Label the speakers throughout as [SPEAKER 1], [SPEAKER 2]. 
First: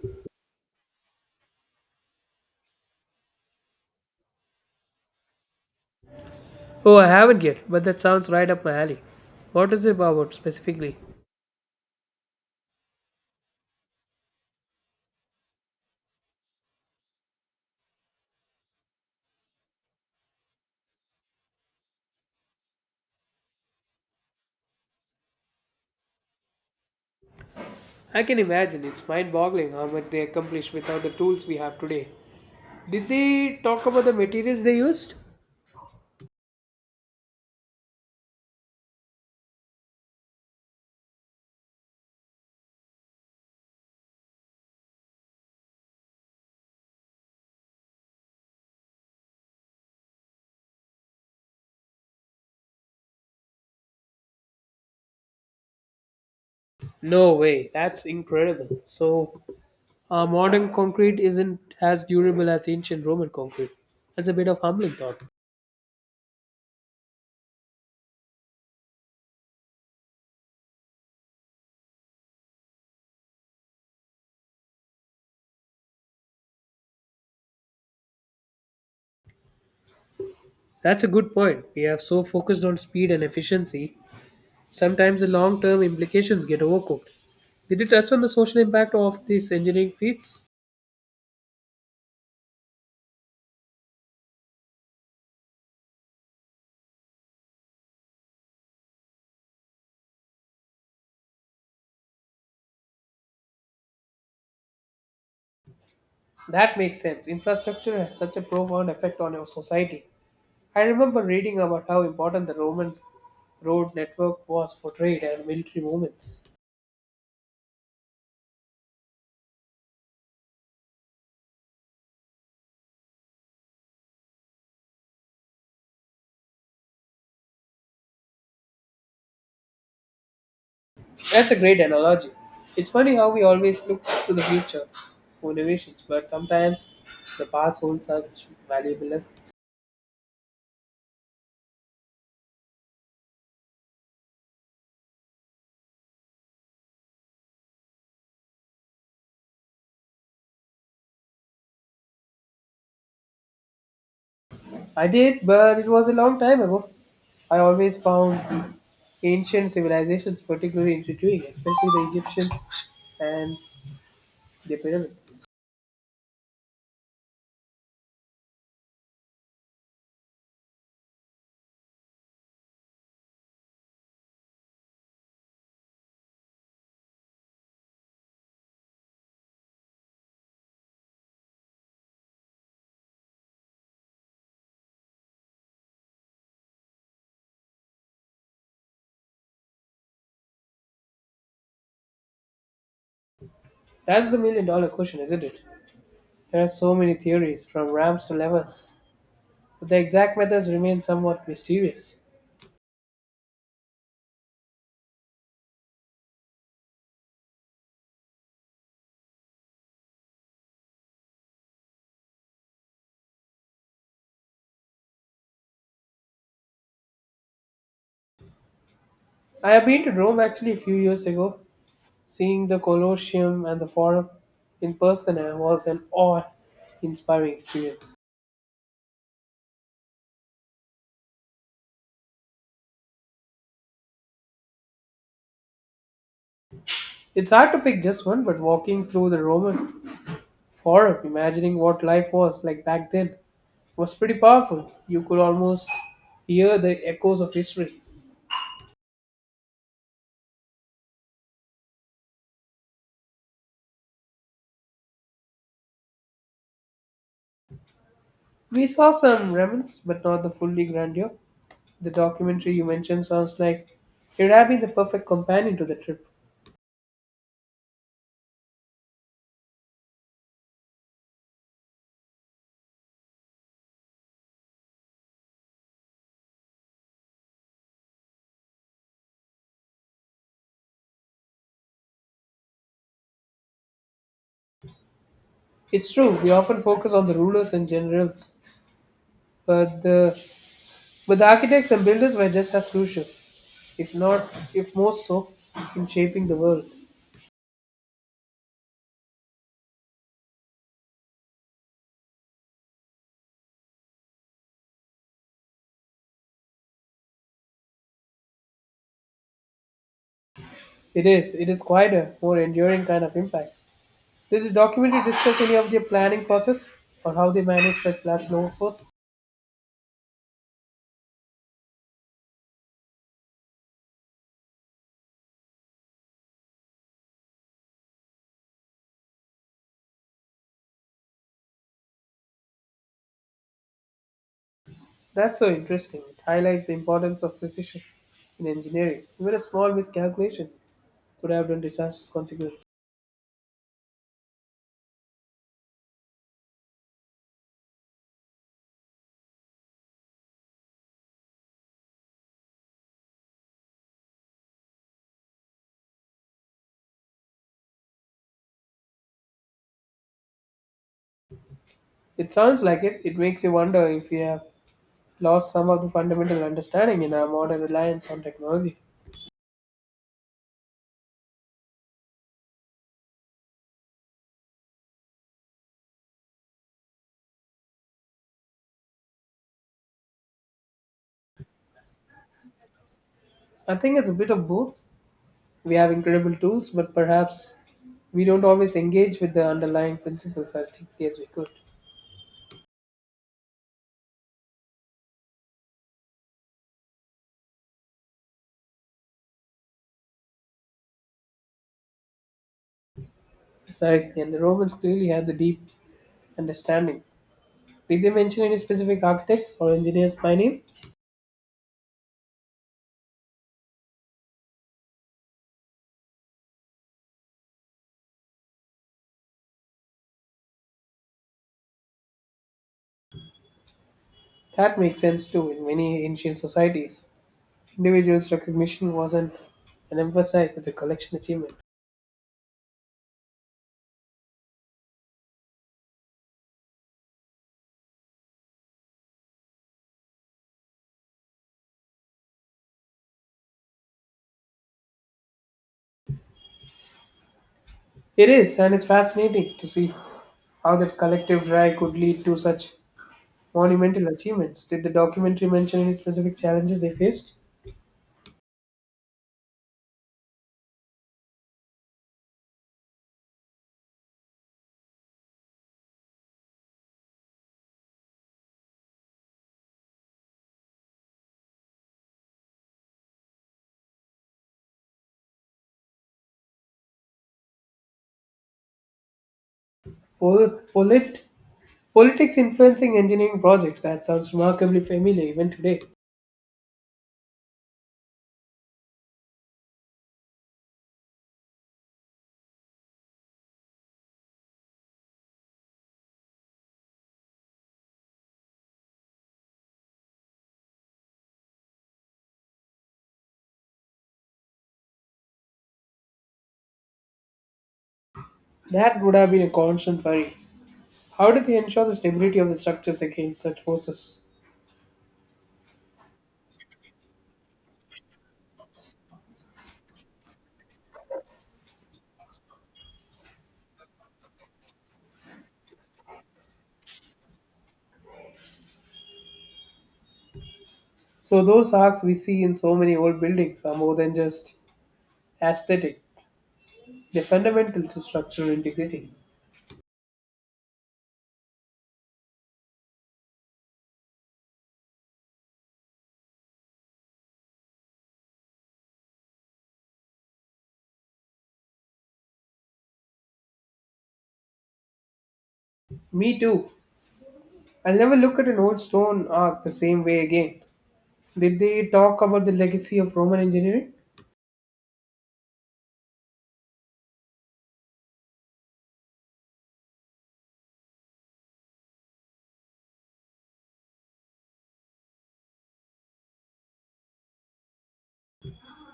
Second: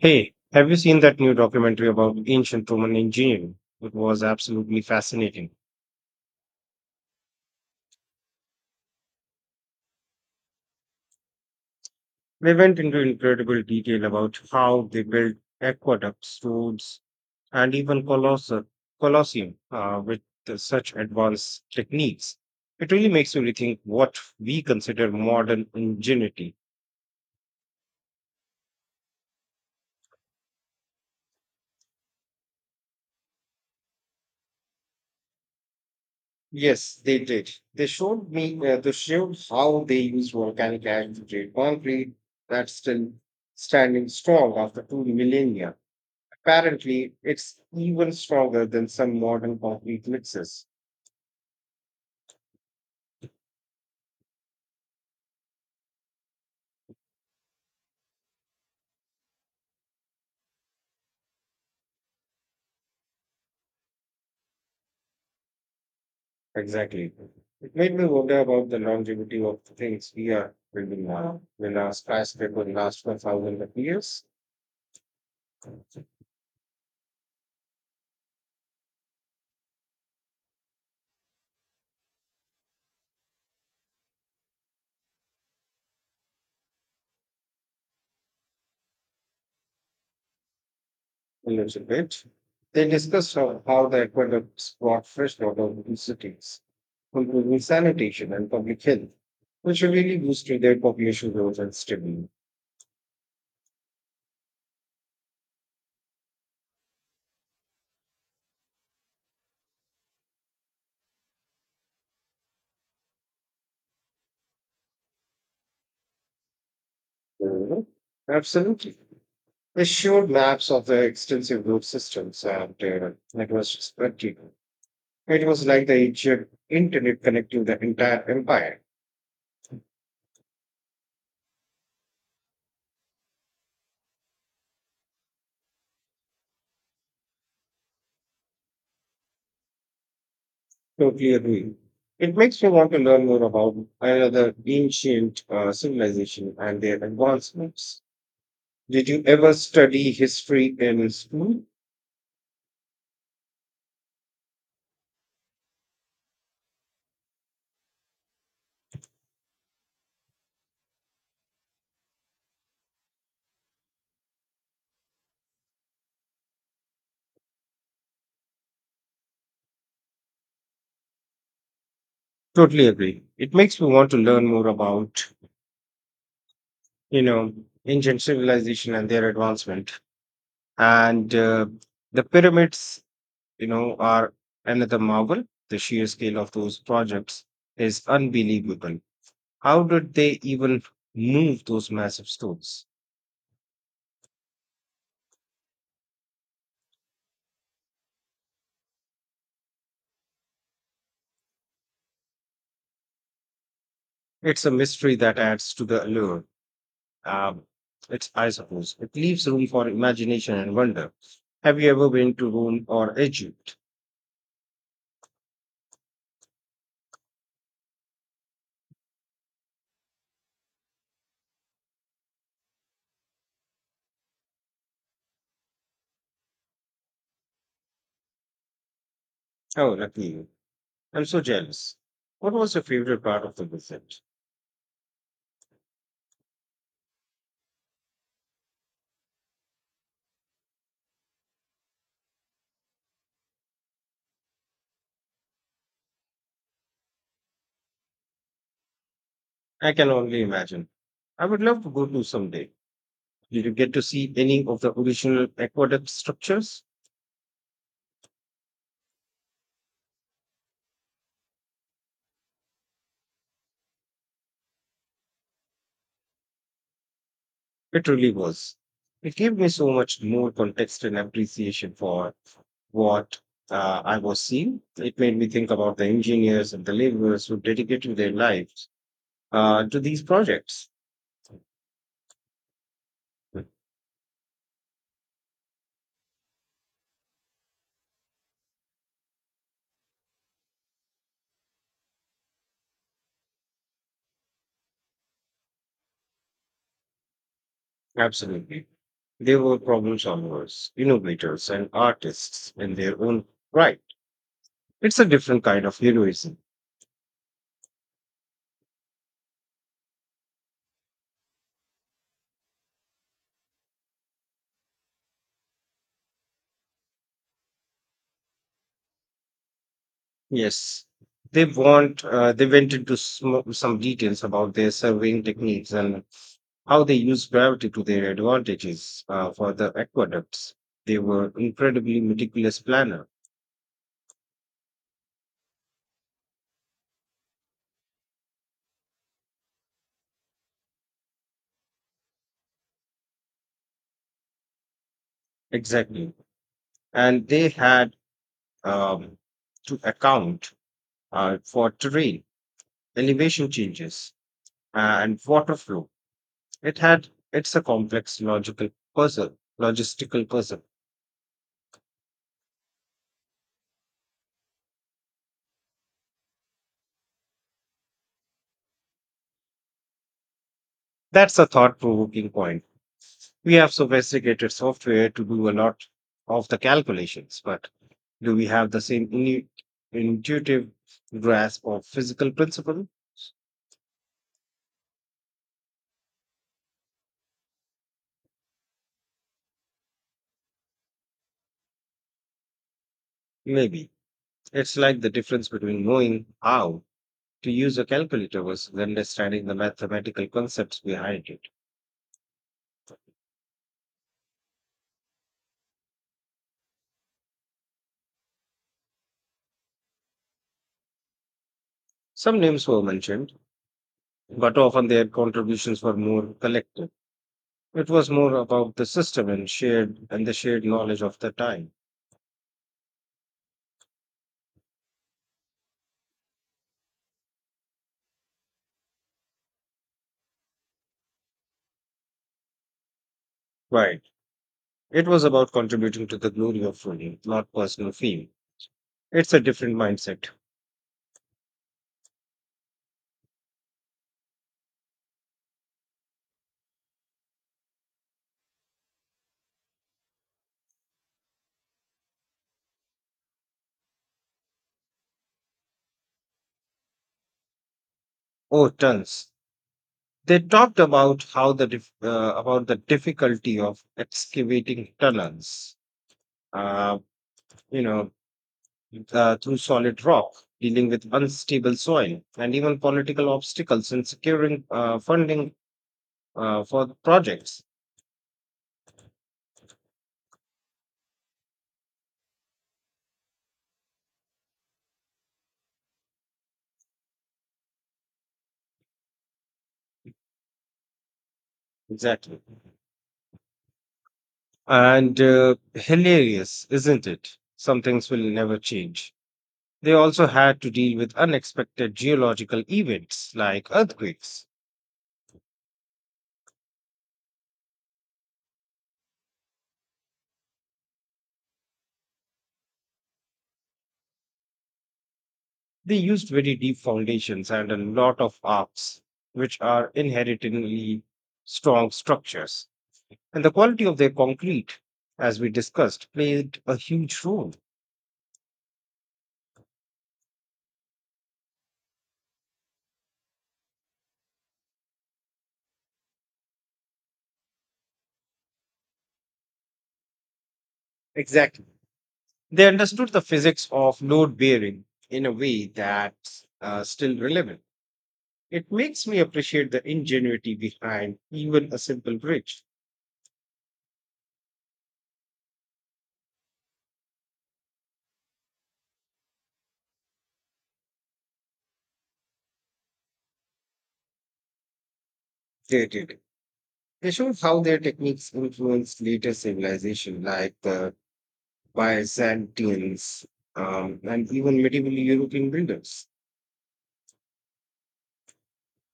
[SPEAKER 1] Hey, have you seen that new documentary about ancient Roman engineering? It was absolutely fascinating.
[SPEAKER 2] Oh, I haven't yet, but that sounds right up my alley. What is it about specifically?
[SPEAKER 1] They went into incredible detail about how they built aqueducts, roads, and even colosseum with such advanced techniques. It really makes you rethink what we consider modern ingenuity.
[SPEAKER 2] I can imagine. It's mind boggling how much they accomplished without the tools we have today. Did they talk about the materials they used?
[SPEAKER 1] Yes, they did. They showed me. They showed how they used volcanic ash to create concrete that's still standing strong after two millennia. Apparently, it's even stronger than some modern concrete mixes.
[SPEAKER 2] No way. That's incredible. So, modern concrete isn't as durable as ancient Roman concrete. That's a bit of humbling thought.
[SPEAKER 1] Exactly. It made me wonder about the longevity of the things we are building now. Will our skyscraper last for thousands of years?
[SPEAKER 2] That's a good point. We have so focused on speed and efficiency, sometimes the long term implications get overcooked. Did you touch on the social impact of these engineering feats?
[SPEAKER 1] A little bit. They discussed how the aqueducts brought fresh water to cities, improving sanitation and public health, which really boosted their population growth and stability.
[SPEAKER 2] That makes sense. Infrastructure has such a profound effect on our society. I remember reading about how important the Roman road network was for trade and military movements.
[SPEAKER 1] Mhm. Absolutely. They showed maps of the extensive road systems, and it was just practical. It was like the Egypt internet connecting the entire empire.
[SPEAKER 2] That's a great analogy. It's funny how we always look to the future for innovations, but sometimes the past holds such valuable lessons.
[SPEAKER 1] Totally agree. It makes me want to learn more about another ancient civilization and their advancements. Did you ever study history in school?
[SPEAKER 2] I did, but it was a long time ago. I always found ancient civilizations particularly intriguing, especially the Egyptians and the pyramids.
[SPEAKER 1] Totally agree. It makes me want to learn more about, you know, ancient civilization and their advancement. And the pyramids, are another marvel. The sheer scale of those projects is unbelievable. How did they even move those massive stones?
[SPEAKER 2] That's the million dollar question, isn't it? There are so many theories, from ramps to levers, but the exact methods remain somewhat mysterious.
[SPEAKER 1] It's a mystery that adds to the allure. Um, it's I suppose, it leaves room for imagination and wonder. Have you ever been to Rome or Egypt?
[SPEAKER 2] I have been to Rome actually a few years ago. Seeing the Colosseum and the Forum in person was an awe inspiring experience.
[SPEAKER 1] Oh, lucky you. I'm so jealous. What was your favorite part of the visit?
[SPEAKER 2] It's hard to pick just one, but walking through the Roman Forum, imagining what life was like back then, was pretty powerful. You could almost hear the echoes of history.
[SPEAKER 1] I can only imagine. I would love to go to someday. Did you get to see any of the original aqueduct structures?
[SPEAKER 2] We saw some remnants, but not the fully grandeur. The documentary you mentioned sounds like it would have been the perfect companion to the trip.
[SPEAKER 1] It really was. It gave me so much more context and appreciation for what I was seeing. It made me think about the engineers and the laborers who dedicated their lives to these projects.
[SPEAKER 2] It's true, we often focus on the rulers and generals, but the, but the architects and builders were just as crucial, if not, if most so, in shaping the world.
[SPEAKER 1] Absolutely. They were problem solvers, innovators, and artists in their own right. It's a different kind of heroism.
[SPEAKER 2] It is quite a more enduring kind of impact. Did the documentary discuss any of their planning process or how they manage such large workforce?
[SPEAKER 1] Yes, they went into some details about their surveying techniques and how they use gravity to their advantages for the aqueducts. They were incredibly meticulous planner,
[SPEAKER 2] That's so interesting. It highlights the importance of precision in engineering. Even a small miscalculation could have done disastrous consequences.
[SPEAKER 1] exactly, and they had um, to account for terrain, elevation changes, and water flow. It had it's a complex logical puzzle, logistical puzzle.
[SPEAKER 2] It sounds like it. It makes you wonder if we have lost some of the fundamental understanding in our modern reliance on technology.
[SPEAKER 1] That's a thought-provoking point. We have sophisticated software to do a lot of the calculations, but do we have the same intuitive grasp of physical principle?
[SPEAKER 2] I think it's a bit of both. We have incredible tools, but perhaps we don't always engage with the underlying principles as deeply as we could.
[SPEAKER 1] Maybe. It's like the difference between knowing how to use a calculator versus understanding the mathematical concepts behind it.
[SPEAKER 2] Precisely, and the Romans clearly had the deep understanding. Did they mention any specific architects or engineers by name?
[SPEAKER 1] Some names were mentioned, but often their contributions were more collective. It was more about the system and the shared knowledge of the time.
[SPEAKER 2] That makes sense too in many ancient societies. Individuals' recognition wasn't an emphasis of the collection achievement.
[SPEAKER 1] Right. It was about contributing to the glory of running, not personal fame. It's a different mindset.
[SPEAKER 2] It is, and it's fascinating to see how that collective drive could lead to such monumental achievements. Did the documentary mention any specific challenges they faced?
[SPEAKER 1] Oh, tons. They talked about about the difficulty of excavating tunnels, uh, you know, through solid rock, dealing with unstable soil, and even political obstacles in securing funding for the projects.
[SPEAKER 2] Pol- polit- Politics influencing engineering projects. That sounds remarkably familiar even today.
[SPEAKER 1] Exactly. And hilarious, isn't it? Some things will never change. They also had to deal with unexpected geological events like earthquakes.
[SPEAKER 2] That would have been a constant worry. How did they ensure the stability of the structures against such forces?
[SPEAKER 1] They used very deep foundations and a lot of arcs, which are inherently strong structures. And the quality of their concrete, as we discussed, played a huge role.
[SPEAKER 2] So those arcs we see in so many old buildings are more than just aesthetic. They're fundamental to structural integrity.
[SPEAKER 1] Exactly. They understood the physics of load bearing in a way that's still relevant. It makes me appreciate the ingenuity behind even a simple bridge.
[SPEAKER 2] Me too. I'll never look at an old stone arc the same way again. Did they talk about the legacy of Roman engineering?
[SPEAKER 1] They did. They showed how their techniques influenced later civilization, like the Byzantines, and even medieval European builders.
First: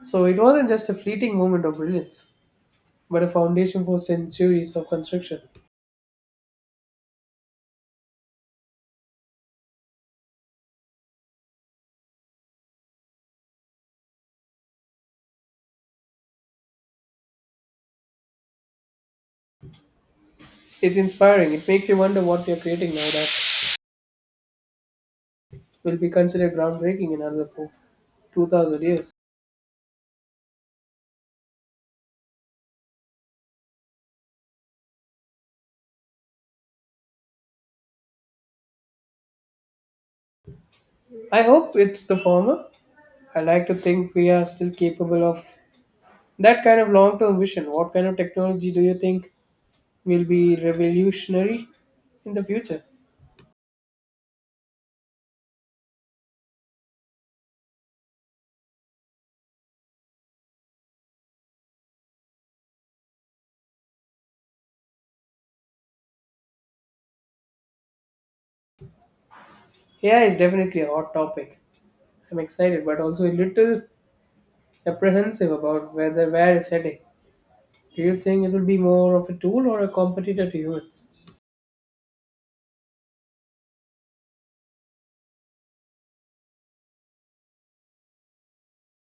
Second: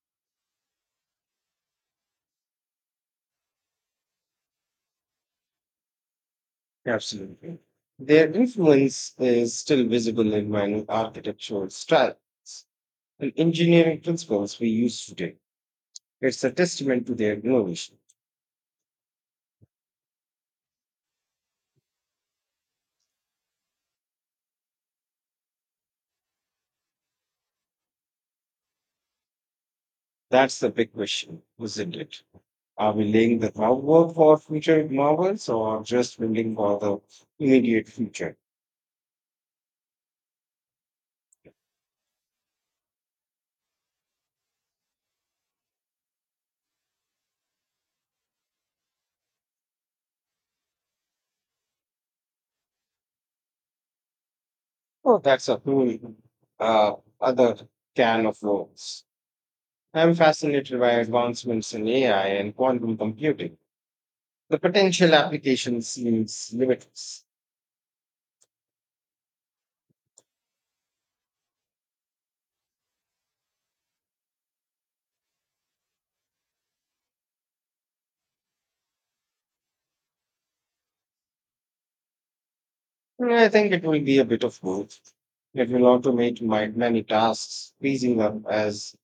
[SPEAKER 2] So it wasn't just a fleeting moment of brilliance, but a foundation for centuries of construction.
[SPEAKER 1] Absolutely. Their influence is still visible in many architectural styles and engineering principles we use today. It's a testament to their innovation.
[SPEAKER 2] It's inspiring. It makes you wonder what you're creating now that will be considered groundbreaking in another four, 2000 years.
[SPEAKER 1] That's the big question, isn't it? Are we laying the groundwork for future novels or just building for the immediate future?
[SPEAKER 2] I hope it's the former. I like to think we are still capable of that kind of long term vision. What kind of technology do you think will be revolutionary in the future?
[SPEAKER 1] Oh, that's a whole uh, other can of worms. I'm fascinated by advancements in AI and quantum computing. The potential application seems limitless.
[SPEAKER 2] AI is definitely a hot topic. I'm excited, but also a little apprehensive about whether where it's heading. Do you think it will be more of a tool or a competitor to humans?
[SPEAKER 1] Yeah, I think it will be a bit of both. It will automate my many tasks, freezing up as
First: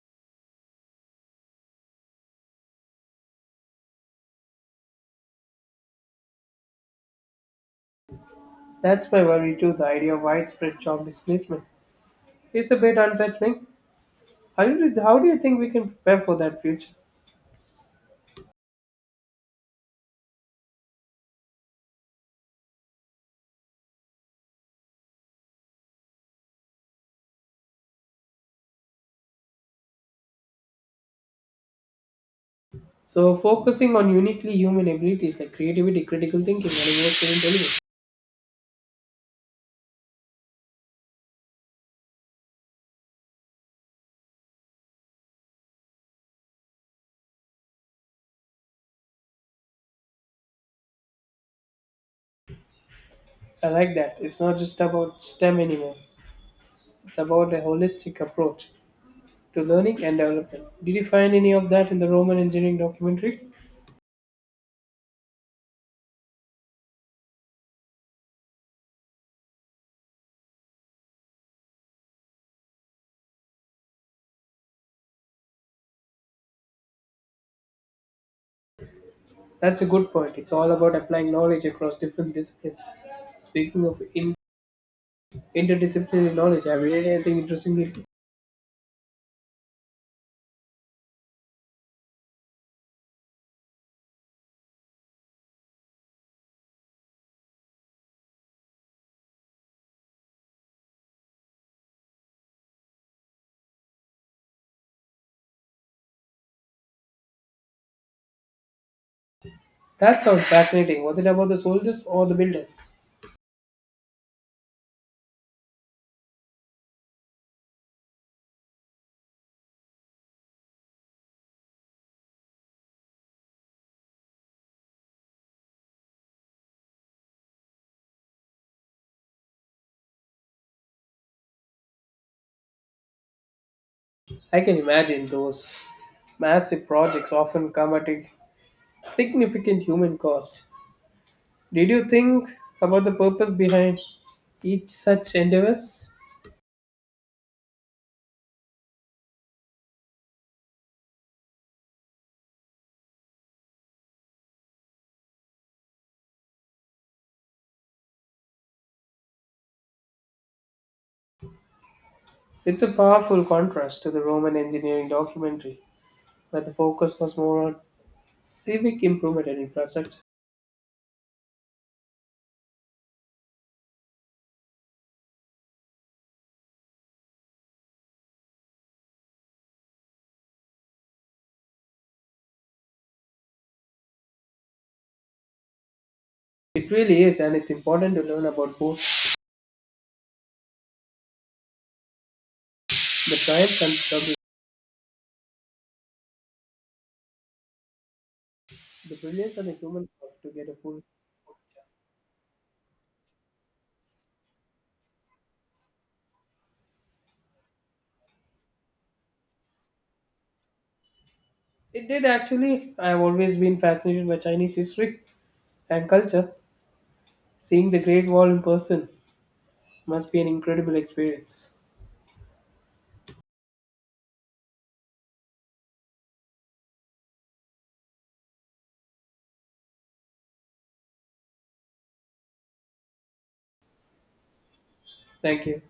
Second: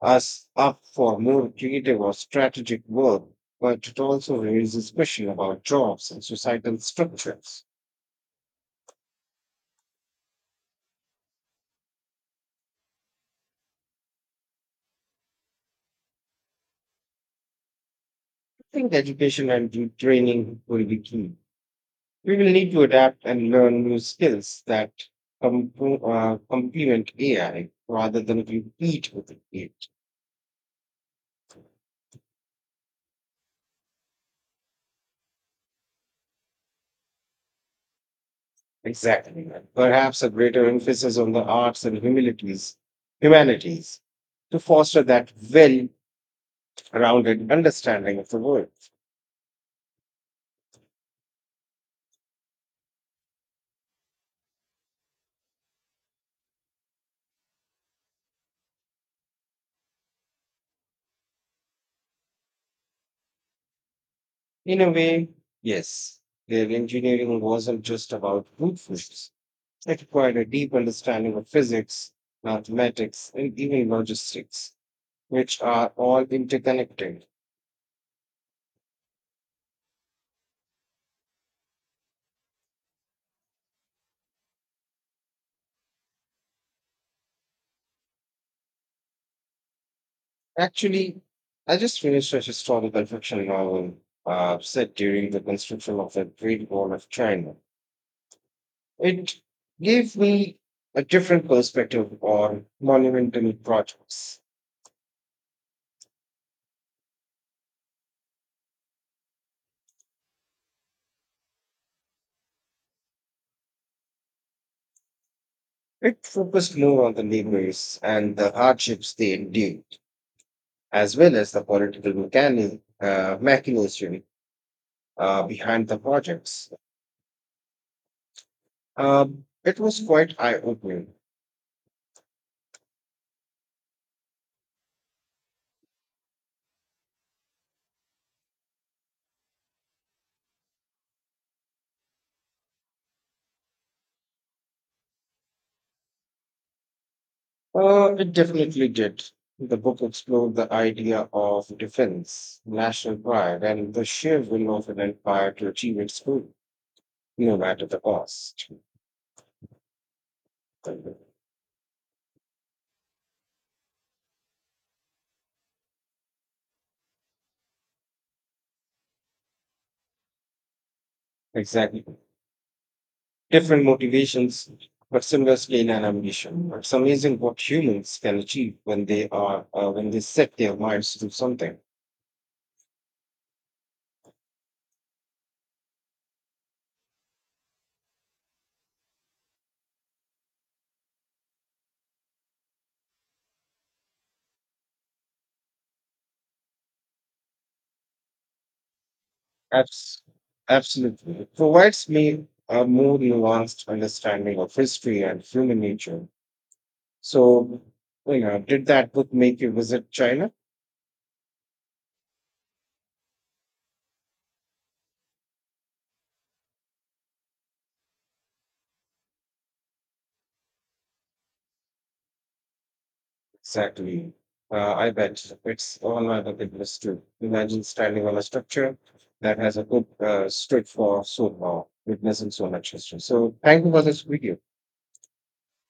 [SPEAKER 1] us up for more creative or strategic work, but it also raises question about jobs and societal structures.
[SPEAKER 2] That's my worry too. The idea of widespread job displacement is a bit unsettling. How do you think we can prepare for that future?
[SPEAKER 1] I think education and the training will be key. We will need to adapt and learn new skills that complement AI rather than compete with it.
[SPEAKER 2] So focusing on uniquely human abilities like creativity, critical thinking, and emotional intelligence.
[SPEAKER 1] Exactly. Perhaps a greater emphasis on the arts and humanities, humanities to foster that well-rounded understanding of the world.
[SPEAKER 2] I like that. It's not just about STEM anymore. It's about a holistic approach to learning and development. Did you find any of that in the Roman engineering documentary?
[SPEAKER 1] In a way, yes, their engineering wasn't just about brute force. It required a deep understanding of physics, mathematics, and even logistics, which are all interconnected.
[SPEAKER 2] That's a good point. It's all about applying knowledge across different disciplines. Speaking of interdisciplinary knowledge, have you read anything interesting lately?
[SPEAKER 1] Actually, I just finished a historical fiction novel set during the construction of the Great Wall of China. It gave me a different perspective on monumental projects.
[SPEAKER 2] That sounds fascinating. Was it about the soldiers or the builders?
[SPEAKER 1] It focused more on the laborers and the hardships they endured, as well as the political machination behind the projects. It was quite eye opening.
[SPEAKER 2] I can imagine those massive projects often come at a significant human cost. Did you think about the purpose behind each such endeavors?
[SPEAKER 1] It definitely did. The book explored the idea of defense, national pride, and the sheer will of an empire to achieve its goal, no matter the cost.
[SPEAKER 2] It's a powerful contrast to the Roman engineering documentary, where the focus was more on civic improvement and infrastructure.
[SPEAKER 1] Exactly. Different motivations, but seamlessly in an ambition. It's amazing what humans can achieve when they are when they set their minds to something.
[SPEAKER 2] It really is, and it's important to learn about both the triumphs and struggles, the brilliance and the human
[SPEAKER 1] Abs-
[SPEAKER 2] heart to get a full.
[SPEAKER 1] absolutely, it provides me a more nuanced understanding of history and human nature. So, did that book make you visit China?
[SPEAKER 2] It did actually. I have always been fascinated by Chinese history and culture. Seeing the Great Wall in person must be an incredible experience.
[SPEAKER 1] Exactly. I bet it's all other people's too. Imagine standing on a structure that has a good street for so long, witnessing so much history. So, thank you for this video.
[SPEAKER 2] Thank you.